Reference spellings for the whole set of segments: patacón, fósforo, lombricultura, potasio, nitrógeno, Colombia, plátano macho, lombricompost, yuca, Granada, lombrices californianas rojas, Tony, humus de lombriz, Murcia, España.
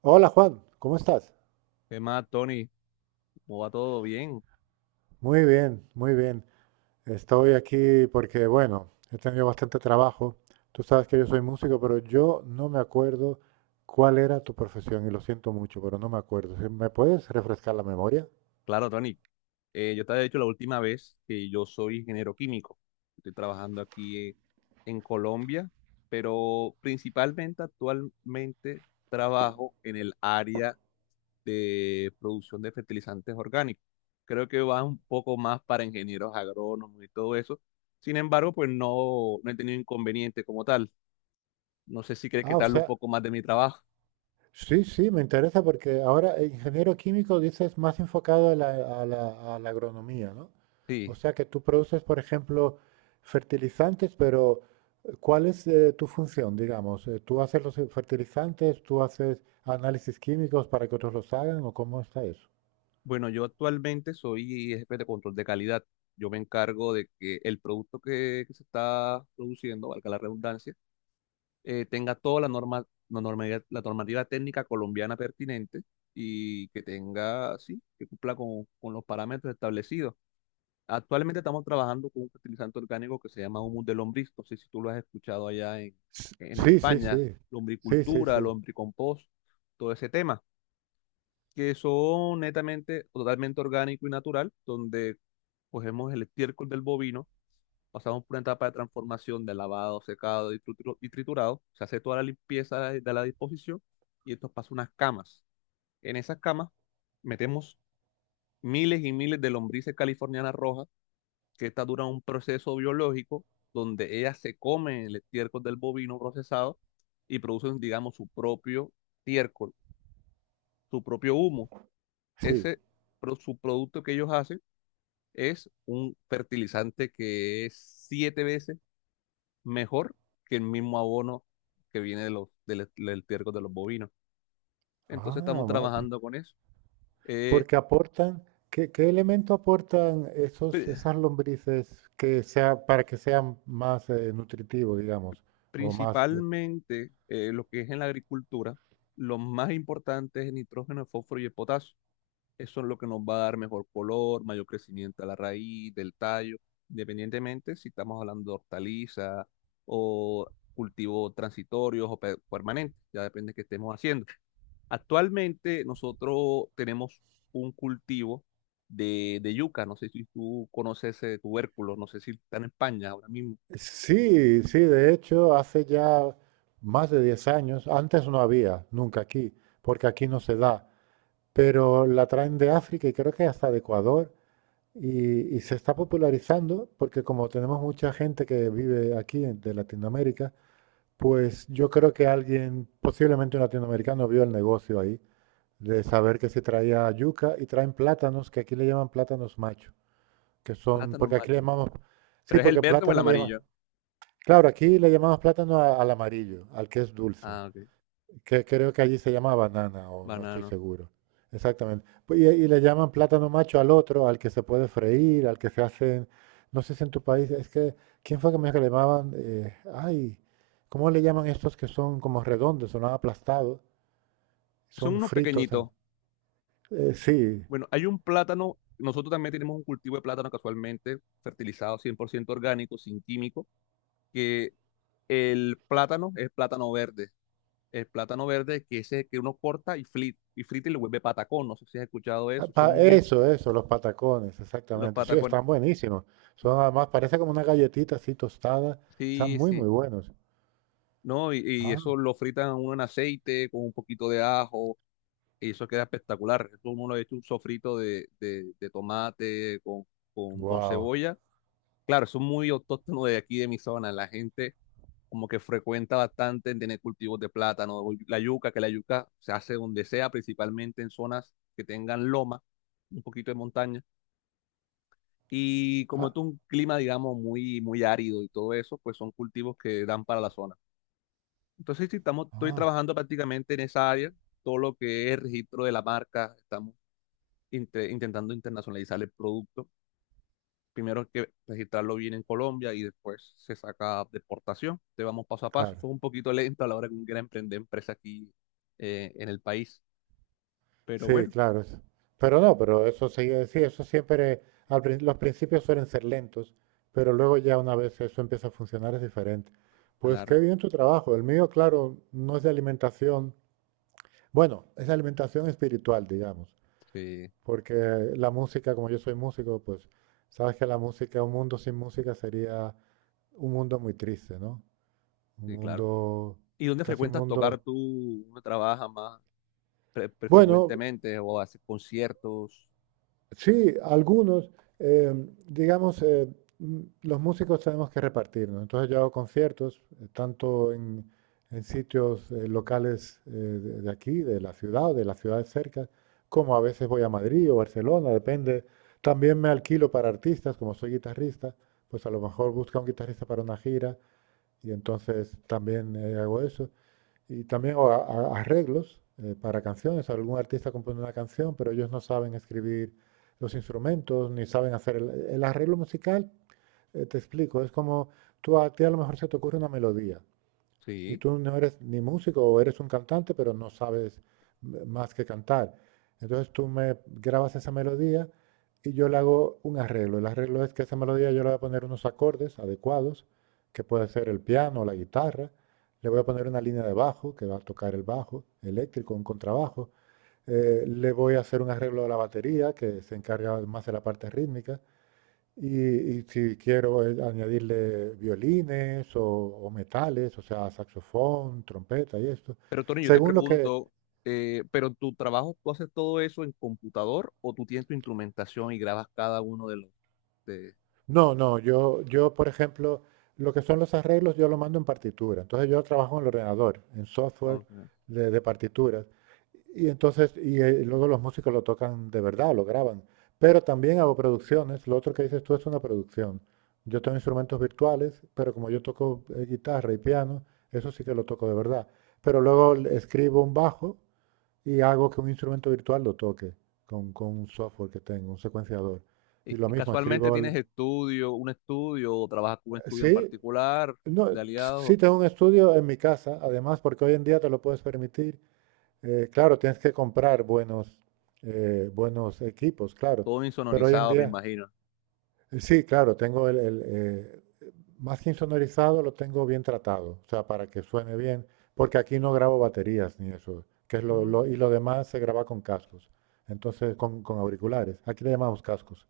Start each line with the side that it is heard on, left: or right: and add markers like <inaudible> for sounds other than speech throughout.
right: Hola Juan, ¿cómo estás?
left: ¿Qué más, Tony? ¿Cómo va todo bien?
right: Muy bien, muy bien. Estoy aquí porque, bueno, he tenido bastante trabajo. Tú sabes que yo soy músico, pero yo no me acuerdo cuál era tu profesión y lo siento mucho, pero no me acuerdo. ¿Me puedes refrescar la memoria?
left: Claro, Tony. Yo te había dicho la última vez que yo soy ingeniero químico. Estoy trabajando aquí en Colombia, pero principalmente actualmente trabajo en el área de producción de fertilizantes orgánicos. Creo que va un poco más para ingenieros agrónomos y todo eso. Sin embargo, pues no he tenido inconveniente como tal. No sé si crees que
right: Ah,
left: te
right: o
left: hablo un
right: sea,
left: poco más de mi trabajo.
right: sí, sí, me interesa porque ahora ingeniero químico dices más enfocado a la agronomía, ¿no? O
left: Sí.
right: sea que tú produces, por ejemplo, fertilizantes, pero ¿cuál es tu función, digamos? ¿Tú haces los fertilizantes, tú haces análisis químicos para que otros los hagan o cómo está eso?
left: Bueno, yo actualmente soy jefe de control de calidad. Yo me encargo de que el producto que se está produciendo, valga la redundancia, tenga toda la norma, la normativa técnica colombiana pertinente y que tenga, sí, que cumpla con los parámetros establecidos. Actualmente estamos trabajando con un fertilizante orgánico que se llama humus de lombriz. No sé si tú lo has escuchado allá en
right: Sí, sí,
left: España,
right: sí. Sí, sí,
left: lombricultura,
right: sí.
left: lombricompost, todo ese tema que son netamente o totalmente orgánico y natural, donde cogemos el estiércol del bovino, pasamos por una etapa de transformación de lavado, secado y, y triturado, se hace toda la limpieza de la disposición y esto pasa a unas camas. En esas camas metemos miles y miles de lombrices californianas rojas, que estas duran un proceso biológico donde ellas se comen el estiércol del bovino procesado y producen, digamos, su propio estiércol, su propio humo.
right: Sí.
left: Ese subproducto que ellos hacen es un fertilizante que es siete veces mejor que el mismo abono que viene de los, del, e, del estiércol de los bovinos. Entonces estamos
right: Ah, ma- p-
left: trabajando con eso. Eh,
right: porque aportan, ¿qué elemento aportan
left: pr-
right: esas lombrices que sea, para que sean más nutritivos, digamos, o más
left: Principalmente lo que es en la agricultura, lo más importante es el nitrógeno, el fósforo y el potasio. Eso es lo que nos va a dar mejor color, mayor crecimiento a la raíz, del tallo, independientemente si estamos hablando de hortaliza o cultivos transitorios o permanentes, ya depende de qué estemos haciendo. Actualmente nosotros tenemos un cultivo de yuca, no sé si tú conoces ese tubérculo, no sé si está en España ahora mismo,
right: Sí, sí, de hecho, hace ya más de 10 años, antes no había, nunca aquí, porque aquí no se da, pero la traen de África y creo que hasta de Ecuador y se está popularizando porque como tenemos mucha gente que vive aquí de Latinoamérica, pues yo creo que alguien, posiblemente un latinoamericano, vio el negocio ahí de saber que se traía yuca y traen plátanos, que aquí le llaman plátanos macho, que son,
left: plátano
right: porque aquí le
left: macho,
right: llamamos, sí,
left: pero es el
right: porque
left: verde o el
right: plátano le llaman.
left: amarillo.
right: Claro, aquí le llamamos plátano al amarillo, al que es dulce,
left: Ah, ok,
right: que creo que allí se llama banana o no estoy
left: banano.
right: seguro. Exactamente. Pues, y le llaman plátano macho al otro, al que se puede freír, al que se hacen, no sé si en tu país, es que, ¿quién fue que me dijo que le llamaban? Ay, ¿cómo le llaman estos que son como redondos, son aplastados,
left: Son
right: son
left: unos
right: fritos en...
left: pequeñitos.
right: sí,
left: Bueno, hay un plátano, nosotros también tenemos un cultivo de plátano casualmente fertilizado 100% orgánico, sin químico, que el plátano es plátano verde, el plátano verde que ese que uno corta y frita y frita y le vuelve patacón, no sé si has escuchado eso, son muy
right: eso, eso, los patacones,
left: los
right: exactamente. Sí,
left: patacones.
right: están buenísimos. Son además, parece como una galletita así tostada, están
left: Sí,
right: muy, muy
left: sí.
right: buenos.
left: No, y
right: Ah.
left: eso lo fritan uno en aceite con un poquito de ajo y eso queda espectacular. Eso uno lo ha hecho un sofrito de tomate con, con
right: Wow.
left: cebolla. Claro, eso es muy autóctono de aquí, de mi zona. La gente como que frecuenta bastante en tener cultivos de plátano, o la yuca, que la yuca se hace donde sea, principalmente en zonas que tengan loma, un poquito de montaña. Y como
right: Ah,
left: es un clima, digamos, muy árido y todo eso, pues son cultivos que dan para la zona. Entonces, sí, estamos, estoy
right: ah,
left: trabajando prácticamente en esa área, todo lo que es registro de la marca, estamos intentando internacionalizar el producto. Primero hay que registrarlo bien en Colombia y después se saca deportación. Te vamos paso a paso.
right: claro.
left: Eso es un poquito lento a la hora que uno quiera emprender empresa aquí en el país. Pero
right: Sí,
left: bueno,
right: claro. Pero no, pero eso sigue, sí, eso siempre, los principios suelen ser lentos, pero luego ya una vez eso empieza a funcionar es diferente. Pues qué
left: claro,
right: bien tu trabajo. El mío, claro, no es de alimentación. Bueno, es de alimentación espiritual, digamos,
left: sí,
right: porque la música, como yo soy músico, pues sabes que la música, un mundo sin música sería un mundo muy triste, ¿no? Un
left: sí, claro.
right: mundo,
left: ¿Y dónde
right: casi un
left: frecuentas tocar
right: mundo.
left: tú? ¿Dónde trabajas más
right: Bueno,
left: frecuentemente o haces conciertos?
right: sí, algunos, eh, digamos, los músicos tenemos que repartirnos. Entonces yo hago conciertos, tanto en sitios locales de aquí, de la ciudad o de las ciudades cerca, como a veces voy a Madrid o Barcelona, depende. También me alquilo para artistas, como soy guitarrista, pues a lo mejor busca un guitarrista para una gira y entonces también hago eso. Y también o arreglos para canciones. Algún artista compone una canción, pero ellos no saben escribir los instrumentos, ni saben hacer el arreglo musical. Te explico, es como tú a ti a lo mejor se te ocurre una melodía y
left: Sí.
right: tú no eres ni músico o eres un cantante, pero no sabes más que cantar. Entonces tú me grabas esa melodía y yo le hago un arreglo. El arreglo es que esa melodía yo le voy a poner unos acordes adecuados, que puede ser el piano o la guitarra. Le voy a poner una línea de bajo, que va a tocar el bajo eléctrico, un contrabajo. Le voy a hacer un arreglo de la batería, que se encarga más de la parte rítmica. Y, y si quiero añadirle violines o metales, o sea, saxofón, trompeta y esto,
left: Pero Tony, yo te
right: según lo que,
left: pregunto, ¿pero tu trabajo tú haces todo eso en computador o tú tienes tu instrumentación y grabas cada uno de los... De...
right: No, no, yo, por ejemplo, lo que son los arreglos yo lo mando en partitura. Entonces yo trabajo en el ordenador, en software
left: Ok.
right: de partituras. Y entonces, y luego los músicos lo tocan de verdad, lo graban. Pero también hago producciones. Lo otro que dices tú es una producción. Yo tengo instrumentos virtuales, pero como yo toco guitarra y piano, eso sí que lo toco de verdad. Pero luego escribo un bajo y hago que un instrumento virtual lo toque con un software que tengo, un secuenciador. Y lo
left: Y
right: mismo,
left: casualmente
right: escribo
left: tienes estudio, un estudio, o trabajas con un estudio en
right: sí,
left: particular
right: no,
left: de aliados,
right: sí tengo un estudio en mi casa, además, porque hoy en día te lo puedes permitir. Claro, tienes que comprar buenos, buenos equipos, claro.
left: todo
right: Pero hoy en
left: insonorizado, me
right: día,
left: imagino.
right: sí, claro, tengo más que insonorizado, lo tengo bien tratado, o sea, para que suene bien, porque aquí no grabo baterías ni eso, que es lo,
left: Ujú.
right: y lo demás se graba con cascos, entonces con auriculares. Aquí le llamamos cascos.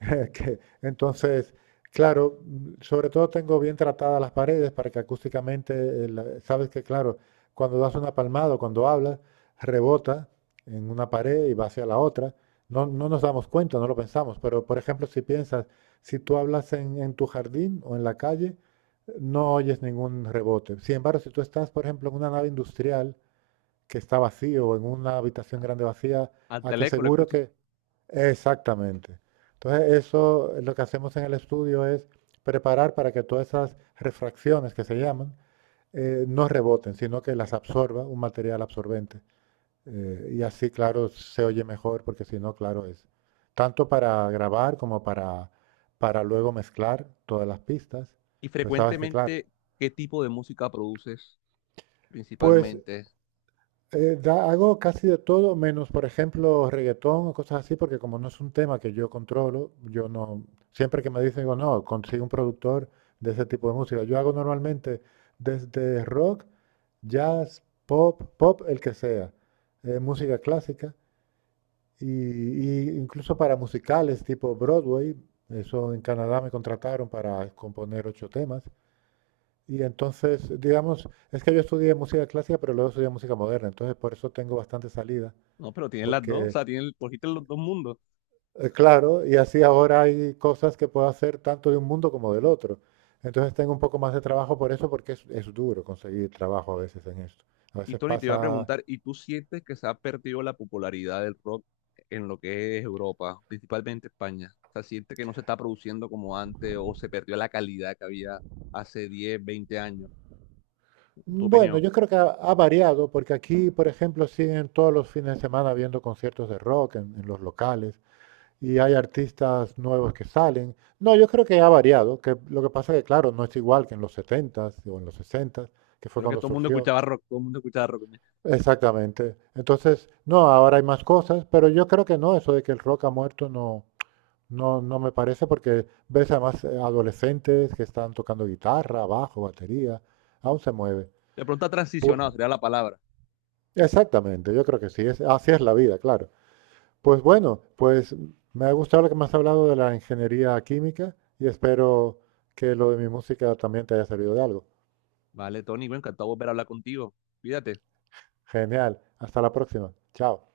right: <laughs> Que, entonces, claro, sobre todo tengo bien tratadas las paredes para que acústicamente, sabes que, claro, cuando das una palmada o cuando hablas, rebota en una pared y va hacia la otra. No, no nos damos cuenta, no lo pensamos, pero por ejemplo, si piensas, si tú hablas en tu jardín o en la calle, no oyes ningún rebote. Sin embargo, si tú estás, por ejemplo, en una nave industrial, que está vacío, en una habitación grande vacía,
left: Al
right: a que
left: teléfono lo
right: seguro
left: escuchas.
right: que... Exactamente. Entonces, eso es lo que hacemos en el estudio es preparar para que todas esas refracciones que se llaman no reboten, sino que las absorba un material absorbente. Y así, claro, se oye mejor, porque si no, claro, es tanto para grabar como para luego mezclar todas las pistas.
left: Y
right: Pues sabes que, claro.
left: frecuentemente, ¿qué tipo de música produces
right: Pues
left: principalmente?
right: Hago casi de todo, menos, por ejemplo, reggaetón o cosas así, porque como no es un tema que yo controlo, yo no, siempre que me dicen, digo, no, consigo un productor de ese tipo de música. Yo hago normalmente desde rock, jazz, pop, pop, el que sea, música clásica, y incluso para musicales tipo Broadway, eso en Canadá me contrataron para componer 8 temas. Y entonces, digamos, es que yo estudié música clásica, pero luego estudié música moderna, entonces por eso tengo bastante salida
left: No, pero tienes las dos, o
right: porque,
left: sea, tienes, cogiste los dos mundos.
right: claro, y así ahora hay cosas que puedo hacer tanto de un mundo como del otro. Entonces tengo un poco más de trabajo por eso, porque es duro conseguir trabajo a veces en esto. A
left: Y
right: veces
left: Tony, te iba a
right: pasa...
left: preguntar, ¿y tú sientes que se ha perdido la popularidad del rock en lo que es Europa, principalmente España? O sea, ¿sientes que no se está produciendo como antes o se perdió la calidad que había hace 10, 20 años? ¿Tu
right: Bueno,
left: opinión?
right: yo creo que ha variado, porque aquí, por ejemplo, siguen todos los fines de semana viendo conciertos de rock en los locales y hay artistas nuevos que salen. No, yo creo que ha variado, que lo que pasa es que, claro, no es igual que en los 70 o en los 60 que fue
left: Creo que
right: cuando
left: todo el mundo
right: surgió.
left: escuchaba rock, todo el mundo escuchaba rock.
right: Exactamente. Entonces, no, ahora hay más cosas, pero yo creo que no, eso de que el rock ha muerto no, no, no me parece, porque ves además adolescentes que están tocando guitarra, bajo, batería, aún se mueve.
left: De pronto ha
right: Pu-
left: transicionado, sería la palabra.
right: exactamente, yo creo que sí, es, así es la vida, claro. Pues bueno, pues me ha gustado lo que me has hablado de la ingeniería química y espero que lo de mi música también te haya servido de algo.
left: Vale, Tony, bueno, encantado de volver a hablar contigo. Cuídate.
right: Genial, hasta la próxima. Chao.